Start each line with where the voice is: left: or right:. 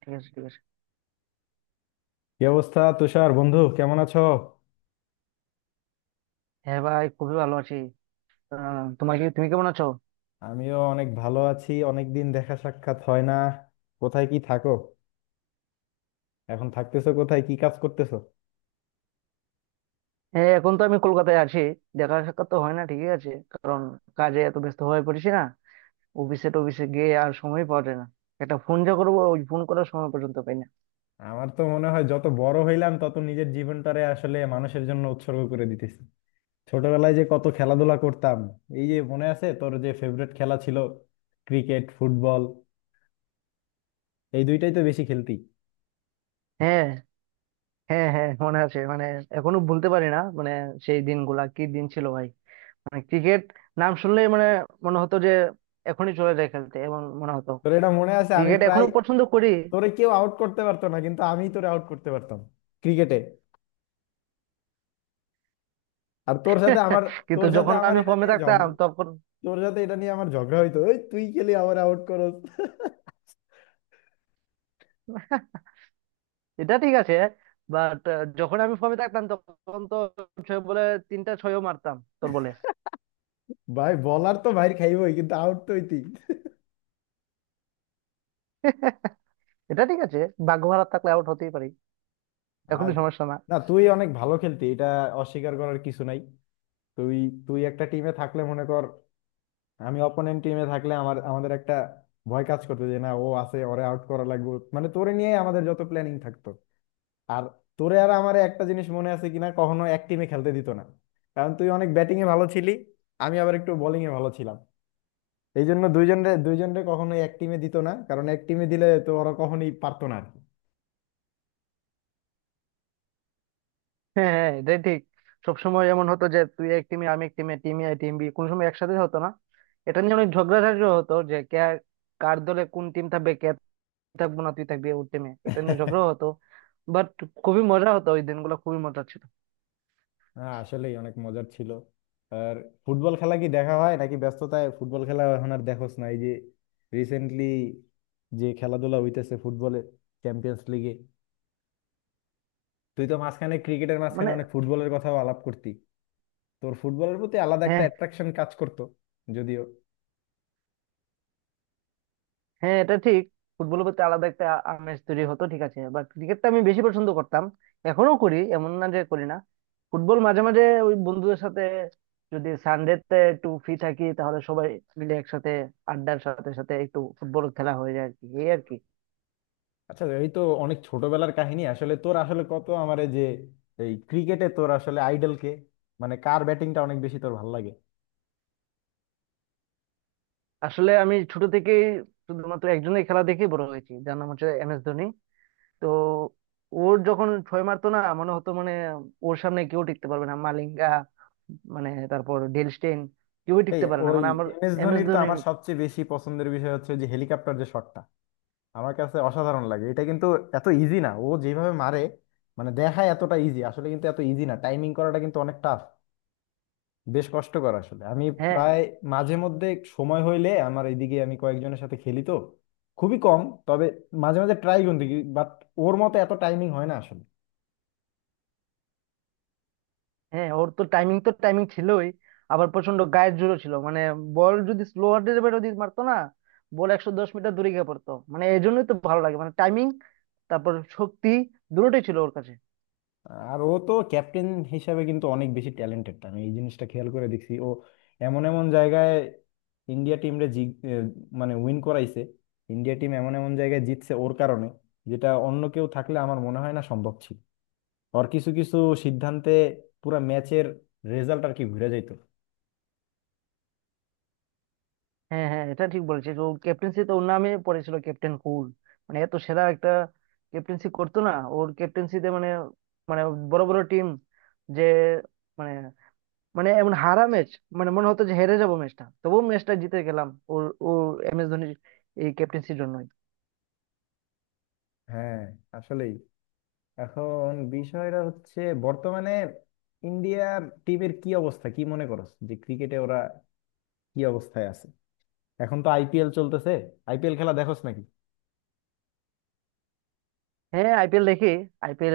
right: ঠিক আছে, ঠিক আছে।
left: কি অবস্থা তুষার? বন্ধু কেমন আছো?
right: হ্যাঁ ভাই, খুবই ভালো আছি। তোমার কি তুমি কেমন আছো?
left: আমিও অনেক ভালো আছি। অনেকদিন দেখা সাক্ষাৎ হয় না। কোথায় কি থাকো? এখন থাকতেছো কোথায়, কি কাজ করতেছো?
right: হ্যাঁ এখন তো আমি কলকাতায় আছি। দেখা সাক্ষাৎ তো হয় না, ঠিকই আছে, কারণ কাজে এত ব্যস্ত হয়ে পড়েছি না, অফিসে টফিসে গিয়ে আর সময় পাওয়া যায় না। একটা ফোন যা করবো, ওই ফোন করার সময় পর্যন্ত পাই না।
left: আমার তো মনে হয় যত বড় হইলাম তত নিজের জীবনটারে আসলে মানুষের জন্য উৎসর্গ করে দিতেছি। ছোটবেলায় যে কত খেলাধুলা করতাম। এই যে, মনে আছে তোর যে ফেভারিট খেলা ছিল ক্রিকেট, ফুটবল, এই দুইটাই তো বেশি খেলতি।
right: হ্যাঁ হ্যাঁ হ্যাঁ, মনে আছে মানে। এখনো ভুলতে পারি না মানে। সেই দিনগুলা কি দিন ছিল ভাই। মানে ক্রিকেট নাম শুনলেই মানে মনে হতো যে এখনই চলে যায় খেলতে, এমন মনে হতো।
left: তোর এটা মনে আছে, আমি
right: ক্রিকেট
left: প্রায়
right: এখনো পছন্দ করি।
left: তোরে কেউ আউট করতে পারতো না কিন্তু আমি তোরে আউট করতে পারতাম ক্রিকেটে। আর তোর সাথে আমার
right: কিন্তু
left: তোর সাথে
right: যখন
left: আমার
right: আমি
left: এটা
right: ফর্মে
left: নিয়ে ঝগড়া
right: থাকতাম তখন।
left: তোর সাথে এটা নিয়ে আমার ঝগড়া হইতো, ওই তুই খেলি আমার আউট করস।
right: এটা ঠিক আছে, বাট যখন আমি ফর্মে থাকতাম তখন তো ছয় বলে তিনটা ছয়ও মারতাম তোর বলে।
left: ভাই বলার তো ভাই, খাইবই কিন্তু আউট তো হইতেই।
right: এটা ঠিক আছে। ভাগ্য ভালো থাকলে আউট হতেই পারি, এখনো
left: আর,
right: সমস্যা না।
left: না, তুই অনেক ভালো খেলতি, এটা অস্বীকার করার কিছু নাই। তুই তুই একটা টিমে থাকলে, মনে কর আমি অপোনেন্ট টিমে থাকলে, আমাদের একটা ভয় কাজ করতো যে না, ও আছে, ওরে আউট করা লাগবে, মানে তোরে নিয়ে আমাদের যত প্ল্যানিং থাকতো। আর তোরে আর আমার একটা জিনিস মনে আছে কিনা, কখনো এক টিমে খেলতে দিত না, কারণ তুই অনেক ব্যাটিং এ ভালো ছিলি, আমি আবার একটু বোলিং এ ভালো ছিলাম। এই জন্য দুইজনরে দুইজনরে কখনোই এক টিমে দিত না, কারণ এক টিমে দিলে তো ওরা কখনোই পারতো না আর কি।
right: হ্যাঁ হ্যাঁ এটাই ঠিক। সবসময় এমন হতো যে তুই এক টিমে আমি এক টিমে, টিম এ টিম বি কোনো সময় একসাথে হতো না। এটা নিয়ে অনেক ঝগড়াঝাটি হতো যে কে কার দলে কোন টিম থাকবে, কে থাকবো না তুই থাকবি ওর টিমে, এটা নিয়ে ঝগড়া হতো। বাট খুবই মজা হতো, ওই দিনগুলো খুবই মজা ছিল।
left: হ্যাঁ, আসলেই অনেক মজার ছিল। আর ফুটবল খেলা কি দেখা হয় নাকি, ব্যস্ততায় ফুটবল খেলা এখন আর দেখোস না? এই যে রিসেন্টলি যে খেলাধুলা হইতেছে ফুটবলের, চ্যাম্পিয়ন্স লিগে। তুই তো মাঝখানে, ক্রিকেটের মাঝখানে,
right: মানে।
left: অনেক ফুটবলের কথাও আলাপ করতি। তোর ফুটবলের প্রতি আলাদা একটা
right: হ্যাঁ
left: অ্যাট্রাকশন কাজ করতো, যদিও।
right: হ্যাঁ এটা ঠিক। ফুটবলের প্রতি আলাদা একটা আমেজ তৈরি হতো, ঠিক আছে, বাট ক্রিকেটটা আমি বেশি পছন্দ করতাম। এখনো করি, এমন না যে করি না। ফুটবল মাঝে মাঝে ওই বন্ধুদের সাথে, যদি সানডেতে একটু ফ্রি থাকি তাহলে সবাই মিলে একসাথে আড্ডার সাথে সাথে একটু ফুটবল খেলা হয়ে যায় আর কি, এই আর কি।
left: আচ্ছা, এই তো অনেক ছোটবেলার কাহিনী। আসলে তোর আসলে কত আমার এই যে, এই ক্রিকেটে তোর আসলে আইডল কে? মানে কার ব্যাটিংটা অনেক বেশি তোর ভালো লাগে?
right: আসলে আমি ছোট থেকেই শুধুমাত্র একজনের খেলা দেখে বড় হয়েছি, যার নাম হচ্ছে এম এস ধোনি। তো ওর যখন ছয় মারতো না, মনে হতো মানে ওর সামনে কেউ টিকতে পারবে না। মালিঙ্গা, মানে তারপর ডেল স্টেইন, কেউই
left: এই
right: টিকতে পারে না
left: ওই
right: মানে আমার।
left: এম এস
right: এম এস
left: ধোনির তো
right: ধোনি।
left: আমার সবচেয়ে বেশি পছন্দের বিষয় হচ্ছে যে হেলিকপ্টার যে শটটা, আমার কাছে অসাধারণ লাগে। এটা কিন্তু এত ইজি না ও যেভাবে মারে। মানে দেখায় এতটা ইজি আসলে, কিন্তু এত ইজি না, টাইমিং করাটা কিন্তু অনেক টাফ, বেশ কষ্টকর। আসলে আমি
right: হ্যাঁ
left: প্রায় মাঝে মধ্যে সময় হইলে, আমার এইদিকে আমি কয়েকজনের সাথে খেলি তো, খুবই কম। তবে মাঝে মাঝে ট্রাই কিন্তু, বাট ওর মতো এত টাইমিং হয় না আসলে।
right: হ্যাঁ ওর তো টাইমিং তো টাইমিং ছিলই। আবার প্রচন্ড গায়ের জোরও ছিল মানে। বল যদি স্লো হার্ডের ব্যাটও দিয়ে মারতো না, বল 110 মিটার দূরে গিয়ে পড়তো। মানে এই জন্যই তো ভালো লাগে, মানে টাইমিং, তারপর শক্তি, দুটোই ছিল ওর কাছে।
left: আর ও তো ক্যাপ্টেন হিসাবে কিন্তু অনেক বেশি ট্যালেন্টেড, আমি এই জিনিসটা খেয়াল করে দেখছি। ও এমন এমন জায়গায় ইন্ডিয়া টিমরে এ, মানে উইন করাইছে, ইন্ডিয়া টিম এমন এমন জায়গায় জিতছে ওর কারণে, যেটা অন্য কেউ থাকলে আমার মনে হয় না সম্ভব ছিল। ওর কিছু কিছু সিদ্ধান্তে পুরা ম্যাচের রেজাল্ট আর কি ঘুরে যেত।
right: হ্যাঁ হ্যাঁ এটা ঠিক বলেছিস, ও ক্যাপ্টেন্সি তো ওর নামে পড়েছিল ক্যাপ্টেন কুল। মানে এত সেরা একটা ক্যাপ্টেন্সি করতো না, ওর ক্যাপ্টেন্সিতে মানে, মানে বড় বড় টিম যে, মানে, মানে এমন হারা ম্যাচ মানে মনে হতো যে হেরে যাবো ম্যাচটা, তবুও ম্যাচটা জিতে গেলাম ওর, ও এম এস ধোনির এই ক্যাপ্টেন্সির জন্যই।
left: হ্যাঁ, আসলেই। এখন বিষয়টা হচ্ছে, বর্তমানে ইন্ডিয়া টিমের কি অবস্থা, কি মনে করো, যে ক্রিকেটে ওরা কি অবস্থায় আছে? এখন তো আইপিএল চলতেছে, আইপিএল খেলা দেখোস নাকি?
right: হ্যাঁ, আইপিএল দেখি। আইপিএল,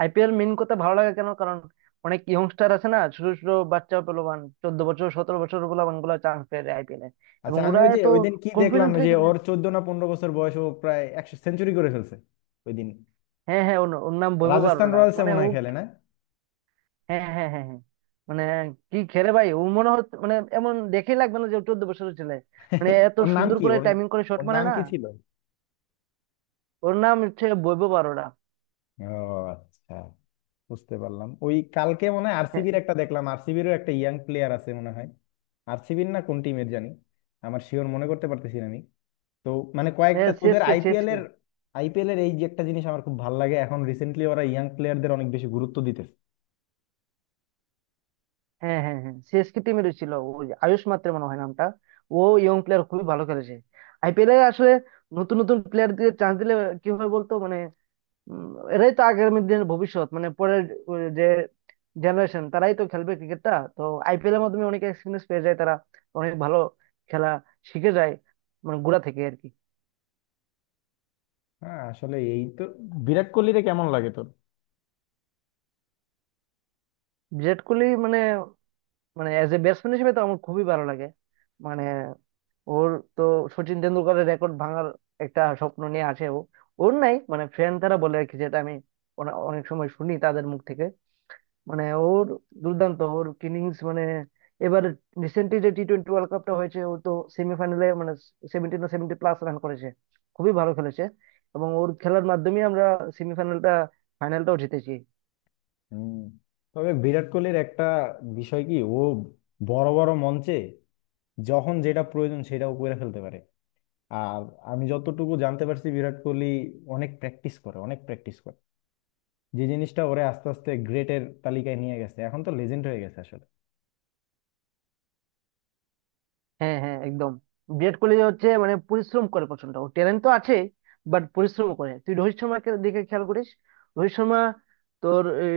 right: আইপিএল মেন কথা ভালো লাগে কেন, কারণ অনেক ইয়ংস্টার আছে না, ছোট ছোট বাচ্চা পোলাপান 14 বছর 17 বছর পোলাপান গুলো চান্স পেয়ে আইপিএল এ।
left: আচ্ছা,
right: এবং
left: আমি
right: ওরা
left: ওই যে
right: এত
left: ওই দিন কি দেখলাম,
right: কনফিডেন্টলি
left: যে
right: খেলে।
left: ওর 14 না 15 বছর বয়স, ও প্রায় 100 সেঞ্চুরি করে ফেলছে ওই দিন।
right: হ্যাঁ হ্যাঁ, ওর ওর নাম বৈভব
left: রাজস্থান
right: অরোরা,
left: রয়্যালস
right: মানে
left: মনে
right: ও,
left: হয় খেলে না?
right: হ্যাঁ হ্যাঁ হ্যাঁ হ্যাঁ, মানে কি খেলে ভাই, ও মনে হচ্ছে মানে, এমন দেখেই লাগবে না যে ও 14 বছরের ছেলে। মানে এত
left: ওর নাম
right: সুন্দর
left: কি
right: করে
left: ওর
right: টাইমিং করে শট
left: ওর
right: মারে
left: নাম
right: না।
left: কি ছিল?
right: ওর নাম হচ্ছে বৈভব অরোরা।
left: ও, আচ্ছা, বুঝতে পারলাম। ওই কালকে মনে হয়
right: হ্যাঁ
left: আরসিবির একটা দেখলাম, আরসিবিরও একটা ইয়াং প্লেয়ার আছে মনে হয়। আরসিবির না কোন টিমের জানি, আমার শিওর মনে করতে পারতেছি না আমি। তো, মানে কয়েকটা
right: হ্যাঁ
left: তোদের
right: সিএসকে
left: আইপিএল
right: সিএসকে।
left: এর, আইপিএল এর এই যে একটা জিনিস আমার খুব ভালো লাগে, এখন রিসেন্টলি ওরা ইয়াং প্লেয়ারদের অনেক বেশি গুরুত্ব দিতেছে।
right: হ্যাঁ হ্যাঁ হ্যাঁ সিএসকে টিমের ছিল ওই আয়ুষ মাত্রে মনে হয় নামটা। ও ইয়ং প্লেয়ার খুবই ভালো খেলেছে আইপিএলে। আসলে নতুন নতুন প্লেয়ার দিয়ে চান্স দিলে কি হয় বলতো, মানে উম, এরাই তো আগামী দিনের ভবিষ্যৎ, মানে পরের যে জেনারেশন, তারাই তো খেলবে ক্রিকেটটা তো। আইপিএল এর মাধ্যমে অনেক এক্সপিরিয়েন্স পেয়ে যায় তারা, অনেক ভালো খেলা শিখে যায় মানে গোড়া থেকে আর কি।
left: হ্যাঁ, আসলে এই তো, বিরাট কোহলিরে কেমন লাগে তোর?
right: বিরাট কোহলি মানে, মানে অ্যাজ এ ব্যাটসম্যান হিসেবে তো আমার খুবই ভালো লাগে। মানে ওর তো সচিন তেন্ডুলকরের রেকর্ড ভাঙার একটা স্বপ্ন নিয়ে আছে ও। ওর নাই মানে ফ্রেন্ড তারা বলে আর কি, যেটা আমি অনেক সময় শুনি তাদের মুখ থেকে। মানে ওর দুর্দান্ত ওর কিনিংস মানে। এবার রিসেন্টলি যে টি টোয়েন্টি ওয়ার্ল্ড কাপটা হয়েছে, ও তো সেমিফাইনালে মানে 70 না 70+ রান করেছে, খুবই ভালো খেলেছে। এবং ওর খেলার মাধ্যমে আমরা সেমিফাইনালটা, ফাইনালটাও জিতেছি।
left: হুম। তবে বিরাট কোহলির একটা বিষয় কি, ও বড় বড় মঞ্চে যখন যেটা প্রয়োজন সেটাও করে ফেলতে পারে। আর আমি যতটুকু জানতে পারছি, বিরাট কোহলি অনেক প্র্যাকটিস করে, অনেক প্র্যাকটিস করে, যে জিনিসটা ওরে আস্তে আস্তে গ্রেটের তালিকায় নিয়ে গেছে, এখন তো লেজেন্ড হয়ে গেছে আসলে।
right: হ্যাঁ হ্যাঁ একদম। বিরাট কোহলি হচ্ছে মানে পরিশ্রম করে প্রচন্ড, ওর ট্যালেন্ট তো আছে, বাট পরিশ্রম করে। তুই রোহিত শর্মাকে দিকে খেয়াল করিস, রোহিত শর্মা, তোর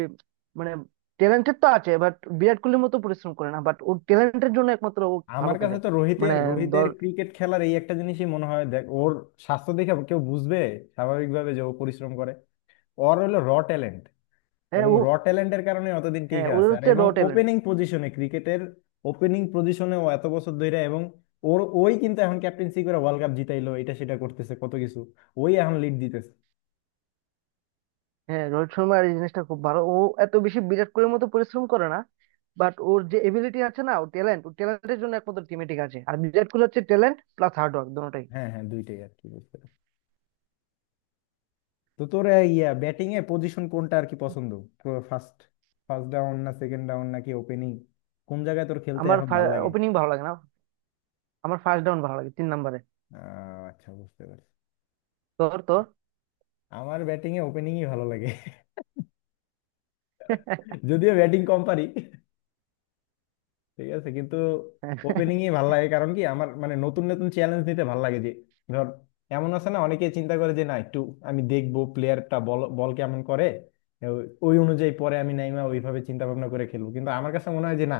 right: মানে ট্যালেন্টেড তো আছে বাট বিরাট কোহলির মতো পরিশ্রম করে না, বাট ওর ট্যালেন্টের জন্য একমাত্র ও ভালো
left: আমার
right: খেলে
left: কাছে তো রোহিতের
right: মানে।
left: রোহিতের ক্রিকেট খেলার এই একটা জিনিসই মনে হয়, দেখ ওর স্বাস্থ্য দেখে কেউ বুঝবে স্বাভাবিকভাবে যে ও পরিশ্রম করে? ওর হলো র ট্যালেন্ট,
right: হ্যাঁ
left: এবং
right: ও।
left: র ট্যালেন্টের কারণে অতদিন
right: হ্যাঁ
left: টিকে
right: ওদের
left: আছে। আর,
right: হচ্ছে র
left: এবং
right: ট্যালেন্ট।
left: ওপেনিং পজিশনে ক্রিকেটের ওপেনিং পজিশনে ও এত বছর ধরে, এবং ওর ওই কিন্তু এখন ক্যাপ্টেন্সি করে ওয়ার্ল্ড কাপ জিতাইলো, এটা সেটা করতেছে কত কিছু, ওই এখন লিড দিতেছে।
right: হ্যাঁ রোহিত শর্মার এই জিনিসটা খুব ভালো। ও এত বেশি বিরাট কোহলির মতো পরিশ্রম করে না, বাট ওর যে এবিলিটি আছে না, ও ট্যালেন্ট, ও ট্যালেন্টের জন্য একমাত্র টিমে, ঠিক আছে। আর বিরাট কোহলি হচ্ছে ট্যালেন্ট প্লাস হার্ড ওয়ার্ক দুটোই।
left: হ্যাঁ, হ্যাঁ, দুইটাই আর কি বলতে পারি। তো তোর এই, ইয়া ব্যাটিং এ পজিশন কোনটা আর কি পছন্দ? ফার্স্ট ফার্স্ট ডাউন না সেকেন্ড ডাউন নাকি ওপেনিং, কোন জায়গায় তোর খেলতে
right: আমার
left: এখন ভাল লাগে?
right: ওপেনিং ভালো লাগে না, আমার ফার্স্ট ডাউন ভালো লাগে, তিন নম্বরে।
left: আচ্ছা, বুঝতে পারছি।
right: তোর তোর।
left: আমার ব্যাটিং এ ওপেনিংই ভালো লাগে। যদিও ব্যাটিং কম পারি, ঠিক আছে, কিন্তু ওপেনিং ই ভালো লাগে। কারণ কি, আমার মানে নতুন নতুন চ্যালেঞ্জ নিতে ভালো লাগে। যে ধর, এমন আছে না, অনেকে চিন্তা করে যে না, একটু আমি দেখবো প্লেয়ারটা বল বল কেমন করে, ওই অনুযায়ী পরে আমি নাইমা ওইভাবে চিন্তা ভাবনা করে খেলবো, কিন্তু আমার কাছে মনে হয় যে না,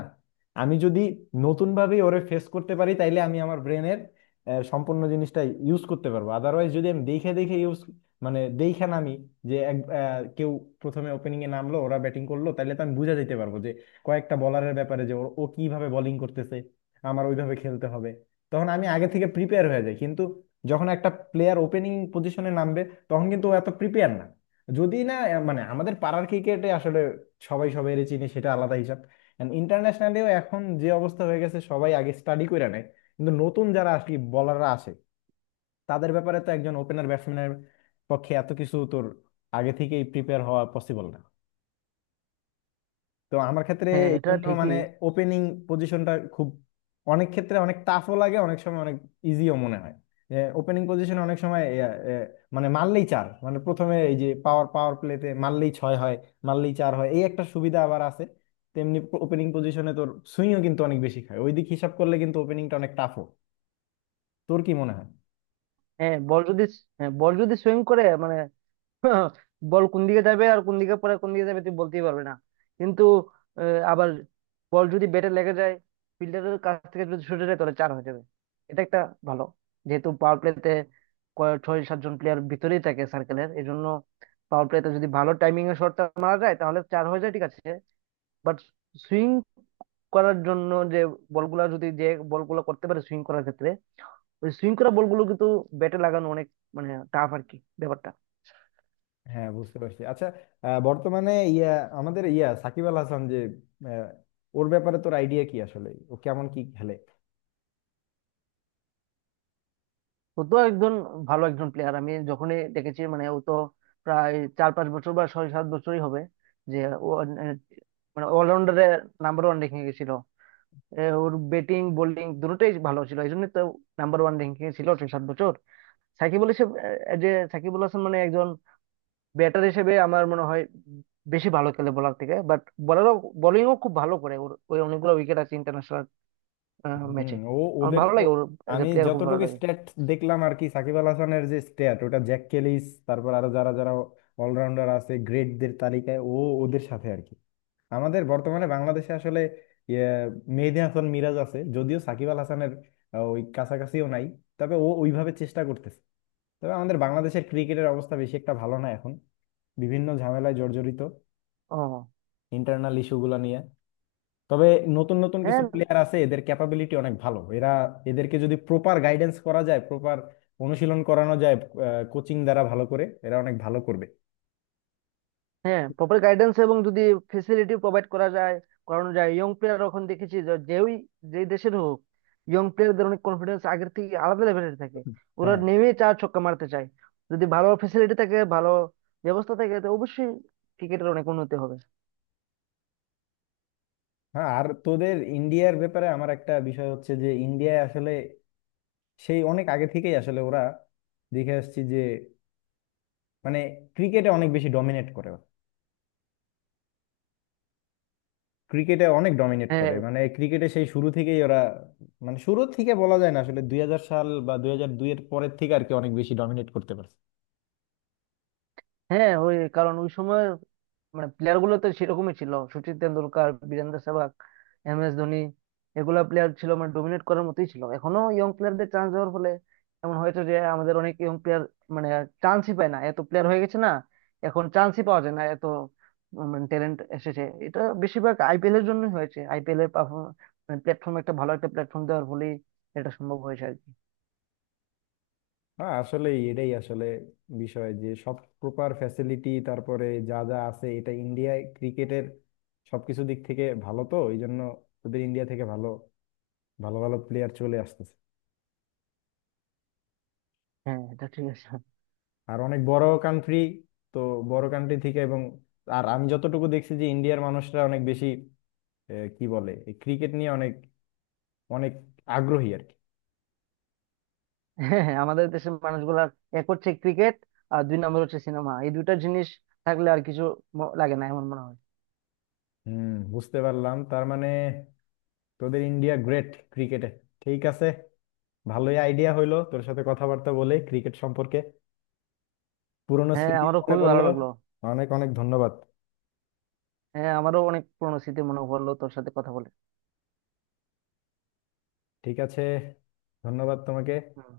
left: আমি যদি নতুন ভাবে ওরে ফেস করতে পারি তাইলে আমি আমার ব্রেনের সম্পূর্ণ জিনিসটা ইউজ করতে পারবো। আদারওয়াইজ যদি আমি দেখে দেখে ইউজ মানে দেখে নামি, যে কেউ প্রথমে ওপেনিং এ নামলো, ওরা ব্যাটিং করলো, তাহলে তো আমি বুঝা যেতে পারবো কয়েকটা বলারের ব্যাপারে যে ওর ও কিভাবে বোলিং করতেছে, আমার ওইভাবে খেলতে হবে, তখন আমি আগে থেকে প্রিপেয়ার হয়ে যাই। কিন্তু যখন একটা প্লেয়ার ওপেনিং পজিশনে নামবে তখন কিন্তু ও এত প্রিপেয়ার না, যদি না মানে আমাদের পাড়ার ক্রিকেটে আসলে সবাই সবাই চিনি, সেটা আলাদা হিসাব। ইন্টারন্যাশনালিও এখন যে অবস্থা হয়ে গেছে, সবাই আগে স্টাডি করে নেয়, কিন্তু নতুন যারা আসলে বলাররা আসে, তাদের ব্যাপারে তো একজন ওপেনার ব্যাটসম্যানের পক্ষে এত কিছু তোর আগে থেকেই প্রিপেয়ার হওয়া পসিবল না। তো আমার ক্ষেত্রে
right: হ্যাঁ
left: এই
right: এটা
left: জন্য মানে
right: ঠিকই।
left: ওপেনিং পজিশনটা খুব অনেক ক্ষেত্রে অনেক টাফও লাগে, অনেক সময় অনেক ইজিও মনে হয়, যে ওপেনিং পজিশনে অনেক সময় এ, এ, মানে মারলেই চার, মানে প্রথমে এই যে পাওয়ার পাওয়ার প্লেতে মারলেই ছয় হয়, মারলেই চার হয়, এই একটা সুবিধা আবার আছে। তেমনি ওপেনিং পজিশনে তোর সুইংও কিন্তু অনেক বেশি খায়, ওই দিক হিসাব করলে কিন্তু ওপেনিংটা অনেক টাফও, তোর কি মনে হয়?
right: হ্যাঁ বল যদি হ্যাঁ বল যদি সুইং করে মানে, বল কোন দিকে যাবে আর কোন দিকে পরে কোন দিকে যাবে তুই বলতেই পারবে না। কিন্তু আবার বল যদি ব্যাটে লেগে যায়, ফিল্ডারের কাছ থেকে যদি ছুটে যায় তাহলে চার হয়ে যাবে। এটা একটা ভালো, যেহেতু পাওয়ার প্লেতে ছয় সাতজন প্লেয়ার ভিতরেই থাকে সার্কেলের, এই জন্য পাওয়ার প্লেতে যদি ভালো টাইমিং এ শটটা মারা যায় তাহলে চার হয়ে যায়, ঠিক আছে। বাট সুইং করার জন্য যে বলগুলা যদি, যে বলগুলো করতে পারে সুইং করার ক্ষেত্রে, ওই সুইং করা বলগুলো কিন্তু ব্যাটে লাগানো অনেক, মানে টাফ আর কি ব্যাপারটা।
left: হ্যাঁ, বুঝতে পারছি। আচ্ছা, বর্তমানে আমাদের সাকিব আল হাসান যে, ওর ব্যাপারে তোর আইডিয়া কি, আসলে ও কেমন কি খেলে?
right: ও তো একজন ভালো একজন প্লেয়ার। আমি যখনই দেখেছি মানে, ও তো প্রায় চার পাঁচ বছর বা ছয় সাত বছরই হবে যে ও, মানে অলরাউন্ডারে নাম্বার ওয়ান র্যাঙ্কিং এ ছিল। ওর ব্যাটিং বোলিং দুটোই ভালো ছিল, এই জন্য তো নাম্বার ওয়ান র্যাঙ্কিং এ ছিল ছয় সাত বছর সাকিবুল হিসেবে। যে সাকিবুল হাসান মানে একজন ব্যাটার হিসেবে আমার মনে হয় বেশি ভালো খেলে বলার থেকে, বাট বলারও, বোলিংও খুব ভালো করে। ওর ওই অনেকগুলো উইকেট আছে ইন্টারন্যাশনাল
left: হুম।
right: ম্যাচে। আমার ভালো লাগে ওর, এজ এ
left: আমি
right: প্লেয়ার খুব ভালো
left: যতটুকু
right: লাগে।
left: স্ট্যাট দেখলাম আর কি, সাকিব আল হাসানের যে স্ট্যাট, ওটা জ্যাক কেলিস, তারপর আরো যারা যারা অলরাউন্ডার আছে গ্রেটদের তালিকায়, ও ওদের সাথে আর কি। আমাদের বর্তমানে বাংলাদেশে আসলে ইয়ে, মেহেদী হাসান মিরাজ আছে, যদিও সাকিব আল হাসানের ওই কাছাকাছিও নাই, তবে ও ওইভাবে চেষ্টা করতেছে। তবে আমাদের বাংলাদেশের ক্রিকেটের অবস্থা বেশি একটা ভালো না এখন, বিভিন্ন ঝামেলায় জর্জরিত
right: ও।
left: ইন্টারনাল ইস্যুগুলো নিয়ে। তবে নতুন নতুন কিছু
right: হ্যাঁ
left: প্লেয়ার আছে, এদের ক্যাপাবিলিটি অনেক ভালো, এরা, এদেরকে যদি প্রপার গাইডেন্স করা যায়, প্রপার অনুশীলন করানো যায়, কোচিং দ্বারা ভালো করে, এরা অনেক ভালো করবে।
right: হ্যাঁ প্রপার গাইডেন্স এবং যদি ফেসিলিটি প্রোভাইড করা যায়, করানো যায় ইয়ং প্লেয়ার, এখন দেখেছি যে যেই, যে দেশের হোক ইয়ং প্লেয়ারদের অনেক কনফিডেন্স আগের থেকে আলাদা লেভেলের থাকে। ওরা
left: হ্যাঁ,
right: নেমে চার ছক্কা মারতে চায়। যদি ভালো ফেসিলিটি থাকে, ভালো ব্যবস্থা থাকে, তো অবশ্যই ক্রিকেটের অনেক উন্নতি হবে।
left: হ্যাঁ। আর তোদের ইন্ডিয়ার ব্যাপারে আমার একটা বিষয় হচ্ছে যে, ইন্ডিয়ায় আসলে সেই অনেক আগে থেকেই আসলে ওরা, দেখে আসছি যে মানে ক্রিকেটে অনেক বেশি ডমিনেট করে, ক্রিকেটে অনেক ডমিনেট
right: হ্যাঁ
left: করে, মানে ক্রিকেটে সেই শুরু থেকেই ওরা, মানে শুরু থেকে বলা যায় না আসলে, 2000 সাল বা 2002 এর পরের থেকে আর কি অনেক বেশি ডমিনেট করতে পারে।
right: হ্যাঁ ওই কারণ ওই সময় মানে প্লেয়ার গুলো তো সেরকমই ছিল, সচিন তেন্ডুলকার, বীরেন্দ্র সেহবাগ, এম এস ধোনি, এগুলা প্লেয়ার ছিল মানে ডোমিনেট করার মতোই ছিল। এখনো ইয়ং প্লেয়ারদের চান্স দেওয়ার ফলে এমন হয়েছে যে আমাদের অনেক ইয়ং প্লেয়ার মানে চান্সই পায় না, এত প্লেয়ার হয়ে গেছে না, এখন চান্সই পাওয়া যায় না। এত মানে ট্যালেন্ট এসেছে, এটা বেশিরভাগ আইপিএল এর জন্যই হয়েছে, আইপিএল এর পারফরমেন্স প্ল্যাটফর্ম একটা ভালো একটা প্ল্যাটফর্ম দেওয়ার ফলেই এটা সম্ভব হয়েছে আর কি।
left: হ্যাঁ, আসলে এটাই আসলে বিষয়, যে সব প্রকার ফ্যাসিলিটি, তারপরে যা যা আছে এটা ইন্ডিয়ায় ক্রিকেটের সবকিছু দিক থেকে ভালো, তো এই জন্য ওদের ইন্ডিয়া থেকে ভালো ভালো ভালো প্লেয়ার চলে আসতেছে।
right: হ্যাঁ এটা ঠিক আছে।
left: আর অনেক বড় কান্ট্রি, তো বড় কান্ট্রি থেকে, এবং আর আমি যতটুকু দেখছি যে ইন্ডিয়ার মানুষরা অনেক বেশি কি বলে, এই ক্রিকেট নিয়ে অনেক অনেক আগ্রহী আর কি।
right: হ্যাঁ হ্যাঁ আমাদের দেশের মানুষগুলা এক হচ্ছে ক্রিকেট আর দুই নম্বর হচ্ছে সিনেমা, এই দুইটা জিনিস থাকলে আর কিছু লাগে না, এমন মনে হয়।
left: হুম, বুঝতে পারলাম। তার মানে তোদের ইন্ডিয়া গ্রেট ক্রিকেটে, ঠিক আছে। ভালোই আইডিয়া হইলো তোর সাথে কথাবার্তা বলে ক্রিকেট সম্পর্কে, পুরনো
right: হ্যাঁ
left: স্মৃতিও
right: আমারও
left: মনে
right: খুবই ভালো
left: পড়লো।
right: লাগলো।
left: অনেক অনেক ধন্যবাদ।
right: হ্যাঁ আমারও অনেক পুরনো স্মৃতি মনে পড়লো তোর সাথে কথা বলে।
left: ঠিক আছে, ধন্যবাদ তোমাকে।
right: হুম।